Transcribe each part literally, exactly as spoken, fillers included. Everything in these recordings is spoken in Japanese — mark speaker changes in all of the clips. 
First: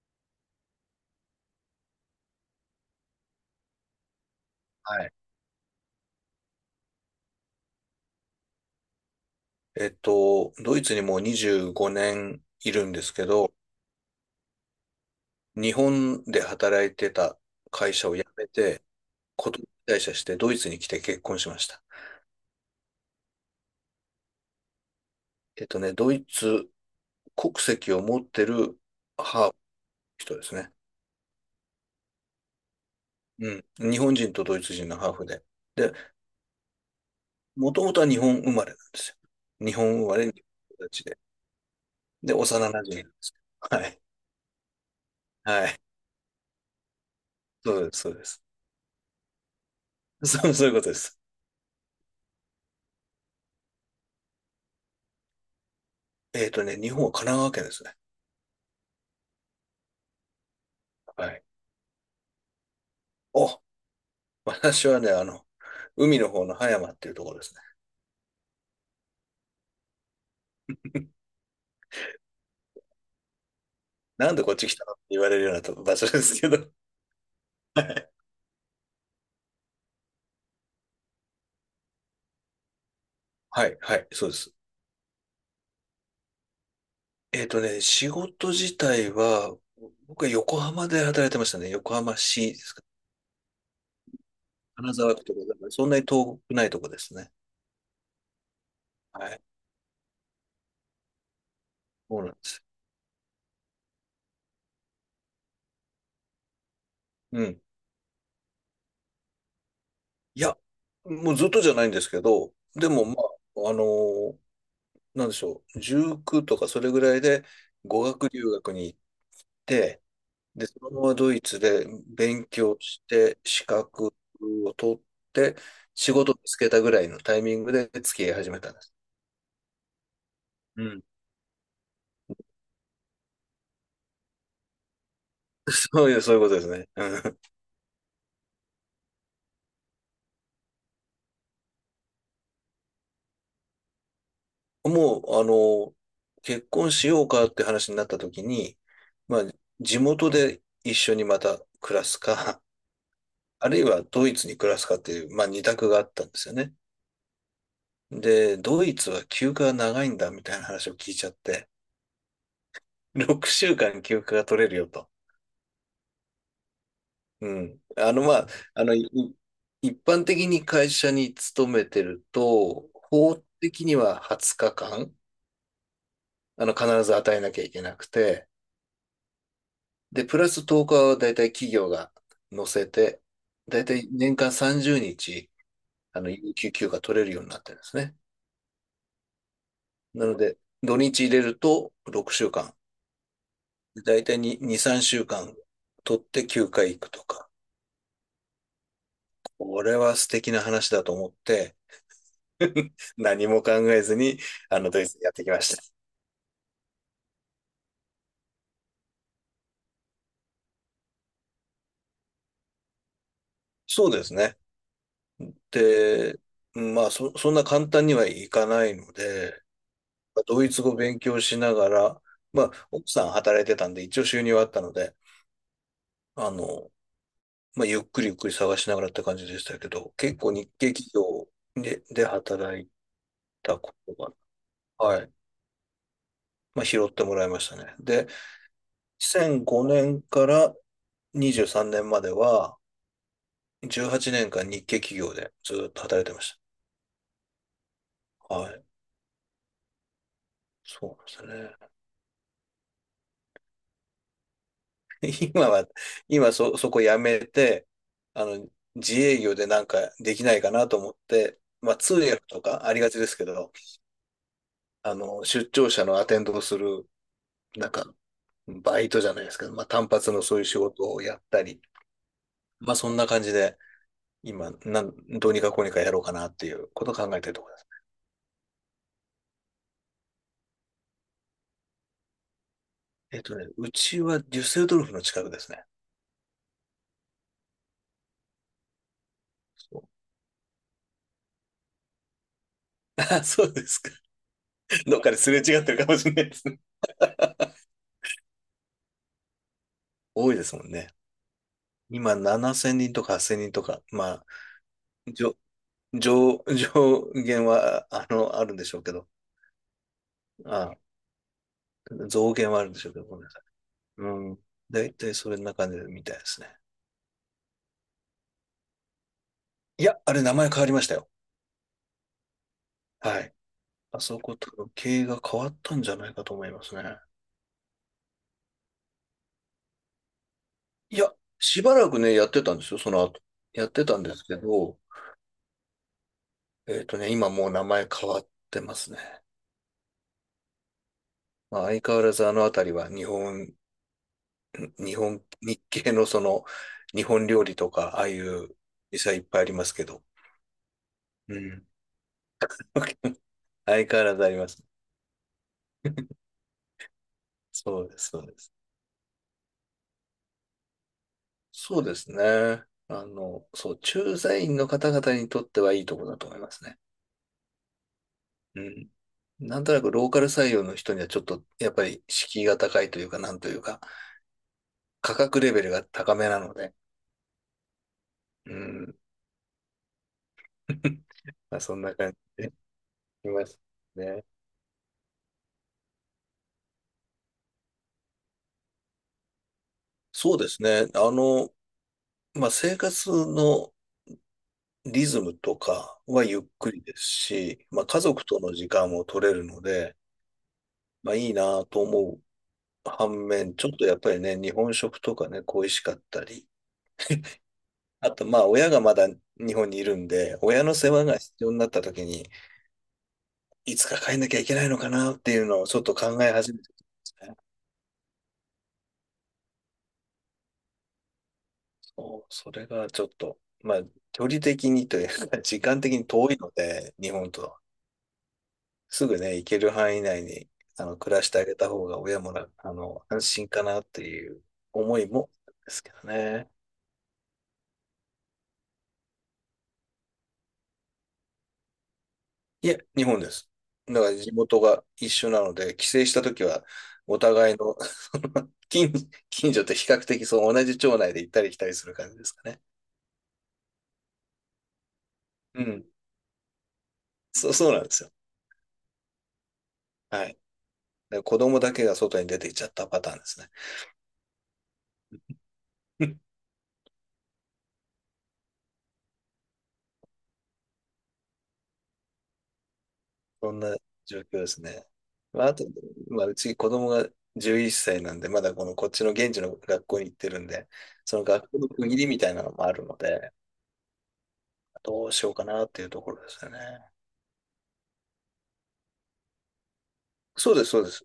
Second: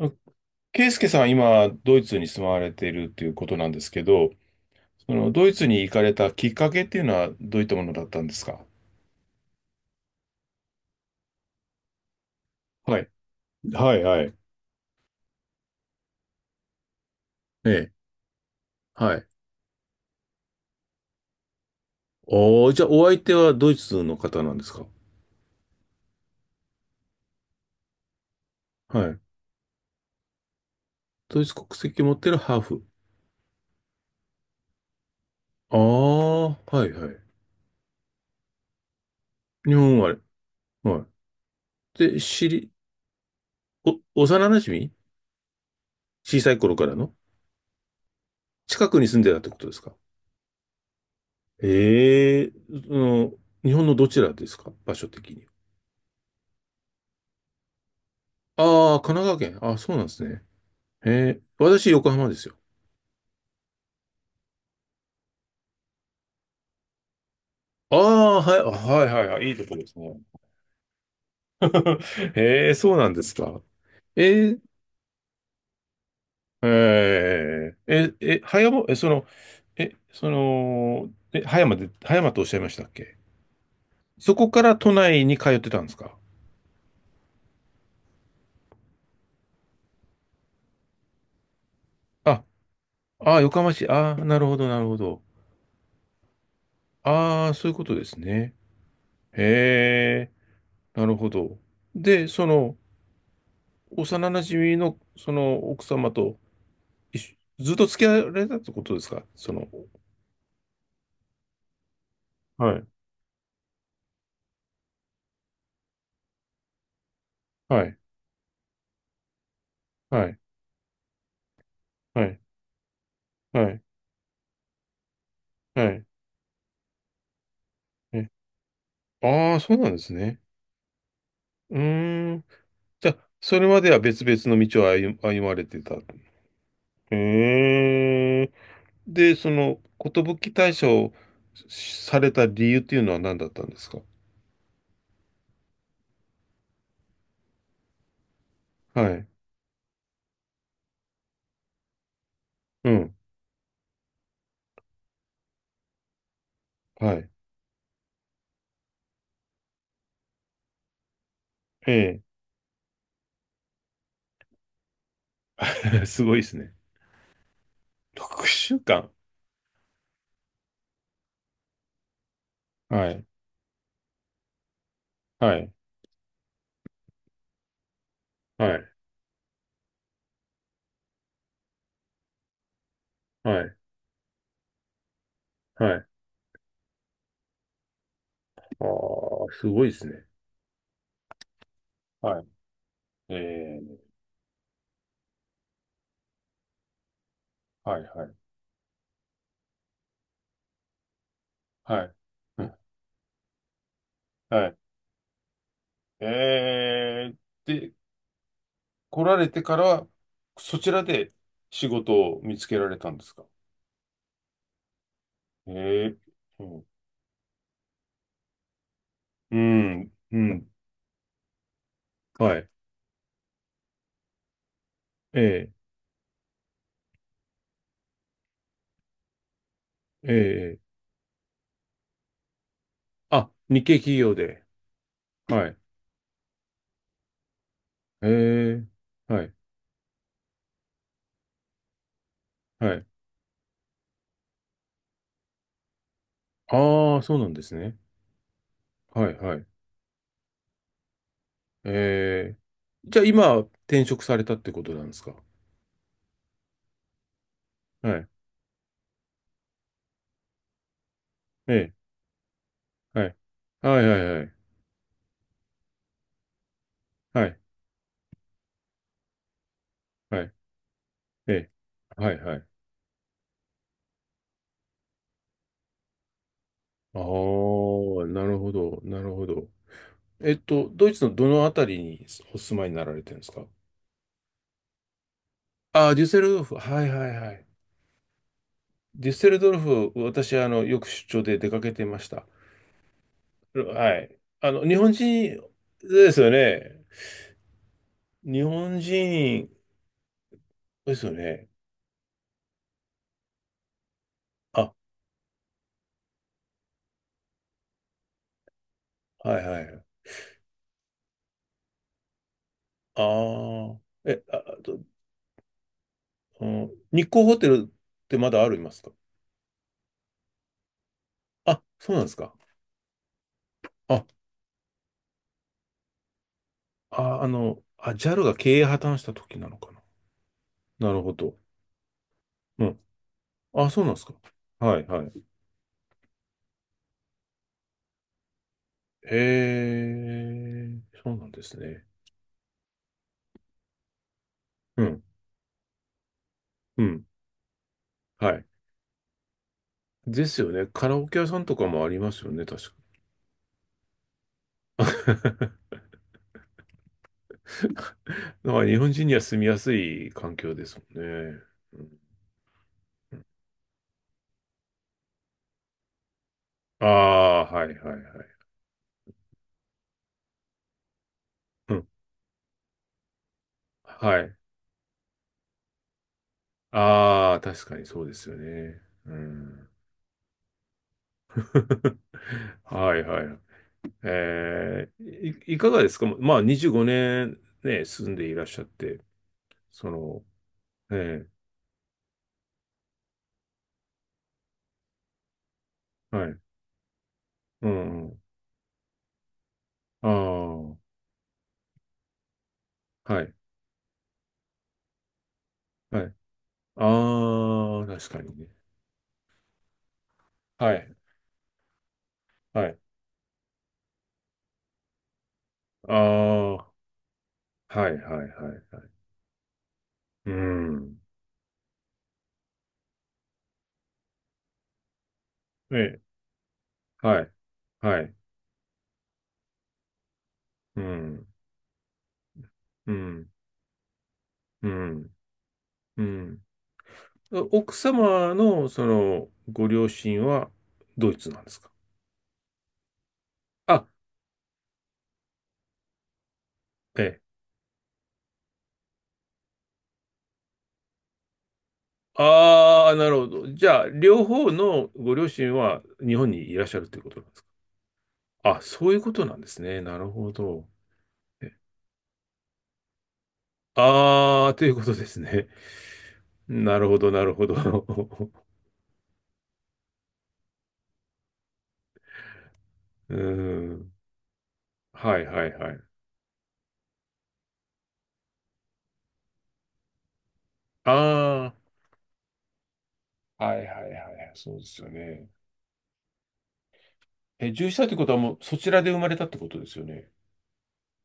Speaker 1: あ圭介さんは今、ドイツに住まわれているということなんですけど、
Speaker 2: はい。
Speaker 1: そのドイツに行かれたきっかけっていうのはどういったものだったんですか？
Speaker 2: えっと、ドイツにもうにじゅうごねんいるん
Speaker 1: は
Speaker 2: で
Speaker 1: い、
Speaker 2: すけど、
Speaker 1: はい、はい。
Speaker 2: 日本で働いてた
Speaker 1: ええ、
Speaker 2: 会社を辞めて、
Speaker 1: はい。
Speaker 2: こと退社してドイツに来て結婚しました。
Speaker 1: おー、じゃあお相手はドイツの方なんですか？
Speaker 2: えっとね、ドイツ国籍を持ってる
Speaker 1: はい。
Speaker 2: ハーフの人ですね。
Speaker 1: ドイツ国籍持ってるハーフ。
Speaker 2: うん。日本人とドイツ人のハーフで。
Speaker 1: あ
Speaker 2: で、
Speaker 1: あ、はいはい。
Speaker 2: もともとは日本生まれなんですよ。日
Speaker 1: 日本
Speaker 2: 本
Speaker 1: 生
Speaker 2: 生
Speaker 1: ま
Speaker 2: まれの人た
Speaker 1: れ。
Speaker 2: ち
Speaker 1: は
Speaker 2: で。
Speaker 1: い。で、
Speaker 2: で、
Speaker 1: 知
Speaker 2: 幼馴染
Speaker 1: り、
Speaker 2: なんです。は
Speaker 1: お、
Speaker 2: い。
Speaker 1: 幼馴染、
Speaker 2: はい。
Speaker 1: 小さい頃からの
Speaker 2: そうです、そうです。
Speaker 1: 近くに住んでたってことですか？
Speaker 2: そう、そういうことです。
Speaker 1: ええ、その、日本のどちらですか、場所的に？
Speaker 2: えっとね、日本は神奈川県ですね。
Speaker 1: ああ、神奈川県。あ、そうなんですね。へ
Speaker 2: は
Speaker 1: え、
Speaker 2: い。
Speaker 1: 私、横浜ですよ。
Speaker 2: あ、私はね、あの、海の方の葉山っていうところですね。
Speaker 1: ああ、はい、あ、はい、はい、はい、いいとこですね。へえ、そうなんですか。
Speaker 2: なんで
Speaker 1: え
Speaker 2: こっ
Speaker 1: ー、
Speaker 2: ち来たのって言われるようなと場所ですけど。
Speaker 1: えー、え、え、葉山、え、その、え、その、え、葉山で、葉山とおっしゃいましたっけ？
Speaker 2: はい、はい、そう
Speaker 1: そ
Speaker 2: で
Speaker 1: こ
Speaker 2: す。
Speaker 1: から都内に通ってたんですか？
Speaker 2: えっとね、仕事自体は、僕は横浜で働いてましたね。横浜
Speaker 1: あ、
Speaker 2: 市ですか。
Speaker 1: ああ、横浜市、ああ、なるほど、なる
Speaker 2: 金
Speaker 1: ほ
Speaker 2: 沢
Speaker 1: ど。
Speaker 2: 区とか、そんなに遠くないとこですね。
Speaker 1: ああ、そういうことですね。
Speaker 2: はい、
Speaker 1: へえ、なるほど。
Speaker 2: そう
Speaker 1: で、
Speaker 2: なんで
Speaker 1: そ
Speaker 2: す。
Speaker 1: の、幼馴染の、その、奥様と、一緒
Speaker 2: うん。
Speaker 1: ずっと付き合われたってことですか、その？
Speaker 2: いや、もうずっとじゃないんですけど、
Speaker 1: はい、
Speaker 2: でも、まあ、あのーなんでしょう、じゅうきゅうとかそれぐらいで
Speaker 1: はい、
Speaker 2: 語学留学に行って、
Speaker 1: はい、
Speaker 2: で、そのままドイツで
Speaker 1: はい、
Speaker 2: 勉強して、
Speaker 1: は
Speaker 2: 資
Speaker 1: い、
Speaker 2: 格を取って、
Speaker 1: はい。
Speaker 2: 仕事をつけたぐらいのタイミングで付き
Speaker 1: ね、
Speaker 2: 合い始めたんです。
Speaker 1: ああ、そうなんですね。
Speaker 2: うん。
Speaker 1: うーん。じゃあ、それまでは別々の道を歩、歩まれ てた。
Speaker 2: そういう、そういうことですね。う
Speaker 1: へえ。で、その、寿退社をされた理由っていうのは何だったんですか？
Speaker 2: ん、もう、あの、結婚しようかって話になった時に、
Speaker 1: はい。
Speaker 2: まあ、地元で一緒にまた暮らすか、
Speaker 1: うん。
Speaker 2: あるいはドイツに暮らすかっていう、まあ、二択があったんですよね。
Speaker 1: はい。
Speaker 2: で、ドイツは休暇が長いんだみたいな話を聞いちゃって、
Speaker 1: え
Speaker 2: ろくしゅうかん休暇が取れるよと。
Speaker 1: え。すごいですね。
Speaker 2: うん。あの、まあ、
Speaker 1: 6週
Speaker 2: あの、い
Speaker 1: 間。
Speaker 2: 一般的に会社に勤めてると、
Speaker 1: はい。
Speaker 2: 法的にははつかかん、
Speaker 1: はい。
Speaker 2: あの、必ず与えなきゃいけなくて、
Speaker 1: はい。
Speaker 2: で、プラスとおかは大体企業が乗せて、
Speaker 1: はい。
Speaker 2: 大体年間さんじゅうにち、
Speaker 1: はい。
Speaker 2: あの、有給休暇取れるようになってるんですね。
Speaker 1: ああ、すごいですね。
Speaker 2: なので、土日入れると6
Speaker 1: は
Speaker 2: 週間、
Speaker 1: い。ええ、
Speaker 2: 大体にに、さんしゅうかん取って休暇行くとか、
Speaker 1: はい、はい。
Speaker 2: これは素敵な話だと思って、
Speaker 1: はい。うん、
Speaker 2: 何も考えずに、
Speaker 1: はい。
Speaker 2: あの、ドイツにやってきました。
Speaker 1: えー、で、来られてから、そちらで仕事を見つけられたんですか？
Speaker 2: そうですね。
Speaker 1: えー、
Speaker 2: で、
Speaker 1: う
Speaker 2: う
Speaker 1: ん、
Speaker 2: んまあそ、そんな簡単にはいかないの
Speaker 1: う
Speaker 2: で、
Speaker 1: ん、う
Speaker 2: まあド
Speaker 1: ん。
Speaker 2: イツ語勉強しながら、
Speaker 1: は
Speaker 2: ま
Speaker 1: い。
Speaker 2: あ、奥さん働いてたんで、一応収入はあったので、
Speaker 1: ええ、
Speaker 2: あの、まあ、ゆっくりゆっくり探しながらって感じでしたけど、
Speaker 1: え
Speaker 2: 結構日
Speaker 1: え、
Speaker 2: 系企業で、で働い
Speaker 1: あ、
Speaker 2: た
Speaker 1: 日
Speaker 2: こ
Speaker 1: 系
Speaker 2: と
Speaker 1: 企
Speaker 2: が、
Speaker 1: 業で。
Speaker 2: はい、
Speaker 1: はい。
Speaker 2: まあ、拾ってもらいましたね。で、
Speaker 1: ええ、はい、
Speaker 2: にせんごねんからにじゅうさんねんまでは、
Speaker 1: はい。
Speaker 2: じゅうはちねんかん日系企業でずっと働いてまし
Speaker 1: ああ、そうなんですね。
Speaker 2: た。はい、
Speaker 1: はい、はい。
Speaker 2: そうなんですね。
Speaker 1: ええ、じゃあ今、転職されたってことなんですか？
Speaker 2: 今は、今そ、そこやめて、
Speaker 1: はい。
Speaker 2: あの、自営業でなんかできないかなと思って、
Speaker 1: え
Speaker 2: ま
Speaker 1: え、
Speaker 2: あ通訳とかありがち
Speaker 1: は
Speaker 2: で
Speaker 1: い。
Speaker 2: すけど、
Speaker 1: はい、はい、はい。
Speaker 2: あの、出張者のアテンドをする、
Speaker 1: はい、
Speaker 2: なんか、バイトじゃないですけど、まあ単発の
Speaker 1: はい。
Speaker 2: そういう仕事をやっ
Speaker 1: え
Speaker 2: た
Speaker 1: え、
Speaker 2: り、
Speaker 1: はい、はい。
Speaker 2: まあそんな感じで、今、なん、どうにかこうにかやろうかなっていうことを
Speaker 1: ああ、
Speaker 2: 考えてるところです。
Speaker 1: なるほど、なるほど。えっと、ドイツのどのあたりにお住まいになられてる
Speaker 2: え
Speaker 1: ん
Speaker 2: っ
Speaker 1: です
Speaker 2: と
Speaker 1: か？
Speaker 2: ね、うちはデュッセルドルフの近くですね。
Speaker 1: ああ、デュッセルドルフ。はいはいはい。デュッセルドル
Speaker 2: そう、
Speaker 1: フ、私、あの、よく出張で出かけてました。
Speaker 2: あ、そうですか。
Speaker 1: はい。あの、日本
Speaker 2: どっかですれ
Speaker 1: 人
Speaker 2: 違ってるかもし
Speaker 1: で
Speaker 2: れ
Speaker 1: す
Speaker 2: な
Speaker 1: よ
Speaker 2: いですね。
Speaker 1: ね。日本人
Speaker 2: 多いですもんね。
Speaker 1: ですよね。
Speaker 2: 今ななせんにんとかはっせんにんとか、ま
Speaker 1: あ、
Speaker 2: じょ、上、上限は、あの、あるんでしょうけど、
Speaker 1: はいはい。
Speaker 2: あ、増減はあるんでしょうけ
Speaker 1: あ
Speaker 2: ど、ごめんなさい。
Speaker 1: あ、
Speaker 2: う
Speaker 1: え、あ、
Speaker 2: ん。
Speaker 1: あと、
Speaker 2: だいたいそれな感じみたいです
Speaker 1: う
Speaker 2: ね。
Speaker 1: ん、日光ホテルってまだありますか？
Speaker 2: いや、あれ名前変わりましたよ。
Speaker 1: あ、そうなんですか。
Speaker 2: はい。あ
Speaker 1: あ、
Speaker 2: そことの経営が変わったんじゃないかと思いますね。
Speaker 1: あ、あの、あ、ジャルが経営破綻した時なのかな。な
Speaker 2: い
Speaker 1: る
Speaker 2: や、
Speaker 1: ほど。
Speaker 2: しばらくね、やってたん
Speaker 1: う
Speaker 2: ですよ、
Speaker 1: ん。
Speaker 2: その後。や
Speaker 1: あ、
Speaker 2: っ
Speaker 1: そ
Speaker 2: て
Speaker 1: うなん
Speaker 2: た
Speaker 1: で
Speaker 2: ん
Speaker 1: すか。
Speaker 2: ですけど、
Speaker 1: はい、はい。
Speaker 2: えっとね、今もう名前変わってますね。
Speaker 1: へえ、そうなんです
Speaker 2: まあ、相
Speaker 1: ね。
Speaker 2: 変わらずあのあたりは日本、
Speaker 1: う
Speaker 2: 日
Speaker 1: ん、
Speaker 2: 本、日系のその、
Speaker 1: う
Speaker 2: 日
Speaker 1: ん。
Speaker 2: 本料理とか、ああい
Speaker 1: はい。
Speaker 2: う店はいっぱいありますけど、
Speaker 1: ですよね。カラオケ屋
Speaker 2: う
Speaker 1: さんとか
Speaker 2: ん。
Speaker 1: もありますよね、確か。
Speaker 2: 相変わらずあります。そうです、そうで
Speaker 1: だ
Speaker 2: す。
Speaker 1: から日本人には住みやすい環境ですもんね。
Speaker 2: そ
Speaker 1: う
Speaker 2: うで
Speaker 1: ん、
Speaker 2: すね。あの、そう、駐在員の方々にとってはいいとこだと思いますね。
Speaker 1: ああ、はい、はい、はい。
Speaker 2: うん。なんとなくローカル採用の人にはちょっと、や
Speaker 1: う
Speaker 2: っぱ
Speaker 1: ん。
Speaker 2: り敷居が高いというか、なんというか、
Speaker 1: はい。
Speaker 2: 価格レベルが高めなので、
Speaker 1: ああ、確かにそうですよ
Speaker 2: う
Speaker 1: ね。
Speaker 2: ん。
Speaker 1: うん。
Speaker 2: まあ、そんな 感じで
Speaker 1: はい、は
Speaker 2: い
Speaker 1: い。
Speaker 2: ますね。
Speaker 1: えー、い、いかがですか、ままあ、にじゅうごねんねんね、住んでいらっしゃって、その。
Speaker 2: そうですね。あ
Speaker 1: え
Speaker 2: の、まあ、生活のリズムとか
Speaker 1: え、
Speaker 2: は
Speaker 1: はい。
Speaker 2: ゆっくりですし、
Speaker 1: う
Speaker 2: まあ、家
Speaker 1: ん、
Speaker 2: 族との時間も取れるので、
Speaker 1: ああ、は
Speaker 2: まあ、いいなと思う反
Speaker 1: い、
Speaker 2: 面、ちょっとやっぱりね、日本食とかね、恋しかっ
Speaker 1: はい。
Speaker 2: たり、
Speaker 1: ああ、確
Speaker 2: あ
Speaker 1: か
Speaker 2: と
Speaker 1: に
Speaker 2: まあ
Speaker 1: ね。
Speaker 2: 親がまだ日本にいるんで、親
Speaker 1: は
Speaker 2: の世
Speaker 1: い、
Speaker 2: 話が必要になった時に、
Speaker 1: はい。
Speaker 2: いつか帰んなきゃいけないのかなっていうのをちょっ
Speaker 1: あ
Speaker 2: と考え始
Speaker 1: あ、
Speaker 2: めて
Speaker 1: は
Speaker 2: たんですね。
Speaker 1: い、はい、はい、はい。うん。
Speaker 2: そう、それがちょっと、まあ距離的にというか、時
Speaker 1: え
Speaker 2: 間的
Speaker 1: え、
Speaker 2: に遠いので、日
Speaker 1: はい、
Speaker 2: 本と。
Speaker 1: はい。
Speaker 2: すぐね、行ける範囲内に
Speaker 1: う
Speaker 2: あの暮ら
Speaker 1: ん、
Speaker 2: してあげた方が親もなあ
Speaker 1: う
Speaker 2: の安
Speaker 1: ん、
Speaker 2: 心かなっていう
Speaker 1: う
Speaker 2: 思い
Speaker 1: ん、
Speaker 2: もあるんですけど
Speaker 1: うん。
Speaker 2: ね。
Speaker 1: 奥様の、その、ご両親は、ドイツなんですか？
Speaker 2: いえ、日本です。
Speaker 1: あ、
Speaker 2: だから地元が一緒なので、帰省したときは、
Speaker 1: え
Speaker 2: お
Speaker 1: え。
Speaker 2: 互いのその近、近所と比較的そう同じ町内で行ったり来たりする感じですかね。
Speaker 1: ああ、なるほど。じゃあ、両方のご両親
Speaker 2: う
Speaker 1: は、
Speaker 2: ん。
Speaker 1: 日本にいらっしゃるということなんですか？
Speaker 2: そう、そうなんですよ。
Speaker 1: あ、そういうことなんですね。なる
Speaker 2: は
Speaker 1: ほ
Speaker 2: い。
Speaker 1: ど。
Speaker 2: で子供だけが外に出ていっちゃったパターンですね。
Speaker 1: ああ、ということですね。なるほど、なるほど。う
Speaker 2: そん
Speaker 1: ー
Speaker 2: な
Speaker 1: ん。
Speaker 2: 状況ですね。
Speaker 1: はい
Speaker 2: ま
Speaker 1: は
Speaker 2: あ、
Speaker 1: い
Speaker 2: あと、
Speaker 1: はい。
Speaker 2: まあ、うち子供がじゅういっさいなんで、まだこのこっちの現地の学校に行ってるんで、その学
Speaker 1: あ
Speaker 2: 校の区切りみたいなのもあるので、
Speaker 1: あ、はいはいはい。そうですよ
Speaker 2: どうし
Speaker 1: ね。
Speaker 2: ようかなっていうところですよね。
Speaker 1: え、獣医さんってことはもうそちらで生まれたってことですよね。
Speaker 2: そうです、そうです。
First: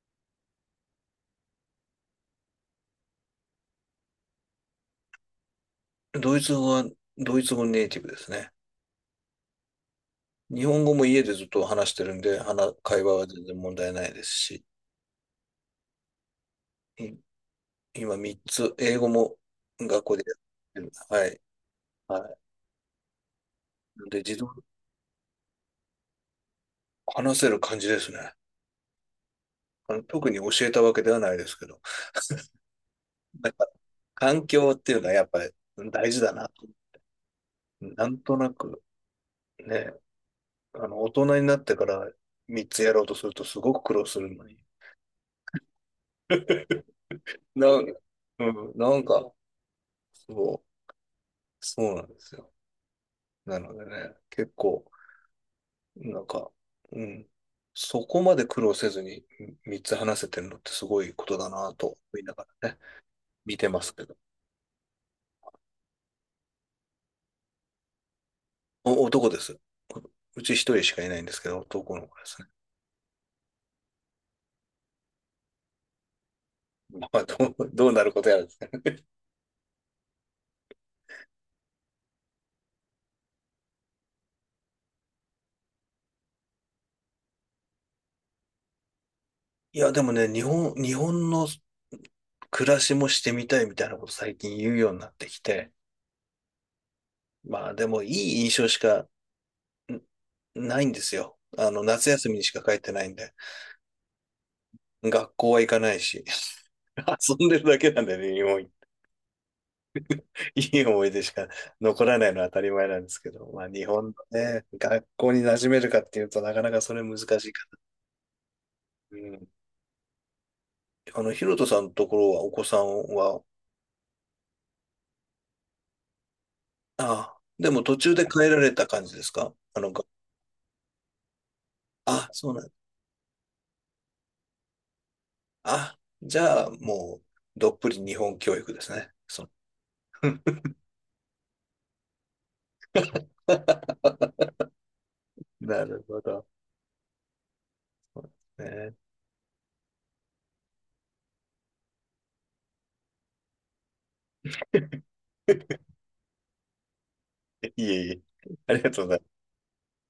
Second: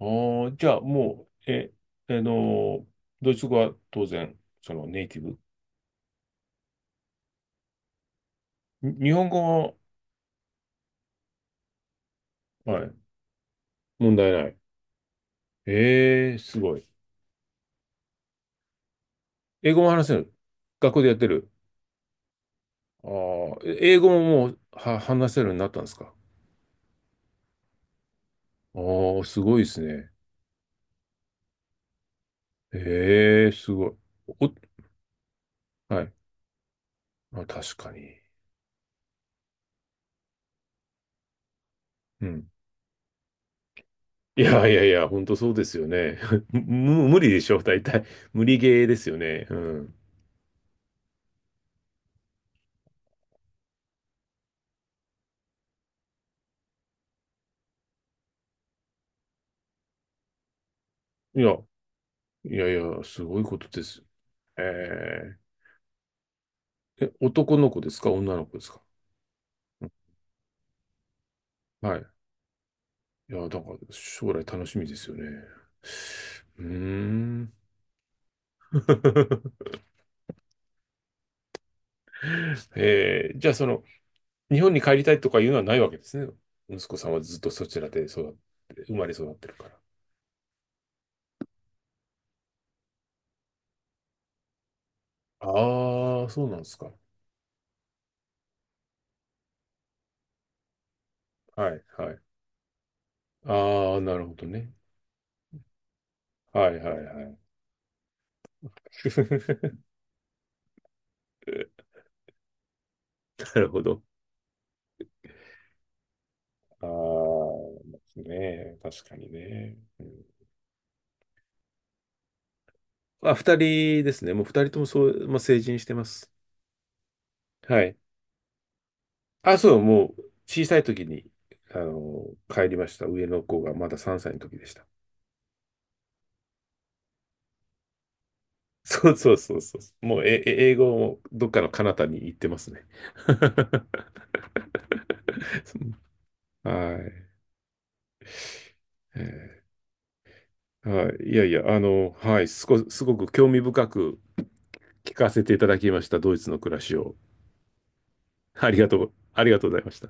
Speaker 1: ああ、じゃあもう、え、あの、ドイツ語は当然、そのネイティブ。
Speaker 2: ドイツ語は、ドイツ語ネイティブですね。
Speaker 1: に日本語
Speaker 2: 日本語も家でずっと話してるんで、
Speaker 1: は、
Speaker 2: 話、
Speaker 1: はい、
Speaker 2: 会話は全然問題ない
Speaker 1: 問
Speaker 2: です
Speaker 1: 題ない。
Speaker 2: し、
Speaker 1: ええ、すごい。
Speaker 2: い今みっつ、英語も
Speaker 1: 英語も
Speaker 2: 学
Speaker 1: 話せ
Speaker 2: 校で
Speaker 1: る。
Speaker 2: やってる。
Speaker 1: 学校でやって
Speaker 2: はい。
Speaker 1: る。
Speaker 2: はい。
Speaker 1: ああ、え英
Speaker 2: な
Speaker 1: 語
Speaker 2: んで、
Speaker 1: も
Speaker 2: 自
Speaker 1: も
Speaker 2: 動、
Speaker 1: うは話せるようになったんですか。
Speaker 2: 話せる感じですね。
Speaker 1: ああ、すごいです
Speaker 2: あの、
Speaker 1: ね。
Speaker 2: 特に教えたわけではないですけど。
Speaker 1: え
Speaker 2: な
Speaker 1: え、
Speaker 2: んか、
Speaker 1: すごい。
Speaker 2: 環
Speaker 1: お、
Speaker 2: 境っていうのはやっぱり
Speaker 1: は
Speaker 2: 大
Speaker 1: い。
Speaker 2: 事だなと。
Speaker 1: あ、確か
Speaker 2: なん
Speaker 1: に。
Speaker 2: となく、ね、あの、大人になってから
Speaker 1: うん。
Speaker 2: みっつやろうとするとすごく苦労する
Speaker 1: い
Speaker 2: のに。
Speaker 1: やいやいや、本当そうですよね。む、無理でしょ、
Speaker 2: な、
Speaker 1: 大
Speaker 2: うん、
Speaker 1: 体。無理ゲーで
Speaker 2: なん
Speaker 1: すよ
Speaker 2: か、
Speaker 1: ね。うん。
Speaker 2: そう、そうなんですよ。なのでね、結構、なんか、うん、そこまで苦労せずにみっつ話せてるのってすごいこと
Speaker 1: い
Speaker 2: だ
Speaker 1: や、
Speaker 2: なと思いなが
Speaker 1: いや
Speaker 2: ら
Speaker 1: い
Speaker 2: ね、
Speaker 1: や、すごい
Speaker 2: 見
Speaker 1: こと
Speaker 2: てま
Speaker 1: で
Speaker 2: す
Speaker 1: す。
Speaker 2: けど。
Speaker 1: ええ。え、男の子ですか？女の子ですか？
Speaker 2: お男です。
Speaker 1: うん、
Speaker 2: うち一人しかいないんですけど、
Speaker 1: は
Speaker 2: 男の
Speaker 1: い。
Speaker 2: 子ですね。
Speaker 1: いや、だから将来楽しみですよね。うー
Speaker 2: まあ、ど
Speaker 1: ん。
Speaker 2: う、どうなることやらですね。
Speaker 1: ええ、じゃあその、日本に帰りたいとかいうのはないわけですね。息子さんはずっとそちらで育って、生まれ育ってるか
Speaker 2: い
Speaker 1: ら。
Speaker 2: や、でもね、日本、日本の暮らしもしてみたいみたいなこと最近言うようになってきて、
Speaker 1: ああ、そうなんですか。
Speaker 2: まあでもいい印象しかないんですよ。あ
Speaker 1: は
Speaker 2: の、
Speaker 1: い、
Speaker 2: 夏
Speaker 1: はい。
Speaker 2: 休みにしか帰ってないんで。
Speaker 1: ああ、なるほどね。
Speaker 2: 学校は行かないし、
Speaker 1: はい、はい、はい。
Speaker 2: 遊んでるだけなんでね、日本、いい思い出しか残らないのは当たり前なんですけど、
Speaker 1: な
Speaker 2: ま
Speaker 1: る
Speaker 2: あ
Speaker 1: ほ
Speaker 2: 日
Speaker 1: ど。
Speaker 2: 本のね、学校に馴染めるかっていうとなかなか
Speaker 1: あ
Speaker 2: それ難しいか。
Speaker 1: あ、ねえ、確か
Speaker 2: う
Speaker 1: に
Speaker 2: ん。
Speaker 1: ね。うん。
Speaker 2: あの、ヒロトさんのところはお子さん
Speaker 1: あ、
Speaker 2: は、
Speaker 1: 二人ですね。もう二人ともそう、まあ、成人してます。
Speaker 2: ああ、で
Speaker 1: は
Speaker 2: も途
Speaker 1: い。
Speaker 2: 中で帰られた感じですか
Speaker 1: あ、そ
Speaker 2: あ
Speaker 1: う、
Speaker 2: の、が
Speaker 1: もう小さい時に、あの、
Speaker 2: あ、そうな
Speaker 1: 帰
Speaker 2: ん
Speaker 1: りました。上の子がまださんさいの時でした。
Speaker 2: あ、じゃあもう、どっぷり日本教育です
Speaker 1: そ
Speaker 2: ね。
Speaker 1: うそう
Speaker 2: そう。
Speaker 1: そうそう。もう、え、え英語もどっかの彼方に行ってますね。
Speaker 2: なるほど。
Speaker 1: はい。
Speaker 2: そうですね。
Speaker 1: えーはい、いやいや、あの、はい、すこ、すごく興味深く聞かせていただきました、ドイツの暮らしを。
Speaker 2: いえいえ。
Speaker 1: あ
Speaker 2: あ
Speaker 1: り
Speaker 2: り
Speaker 1: が
Speaker 2: が
Speaker 1: と
Speaker 2: とうご
Speaker 1: う、
Speaker 2: ざいます。
Speaker 1: ありがとうございました。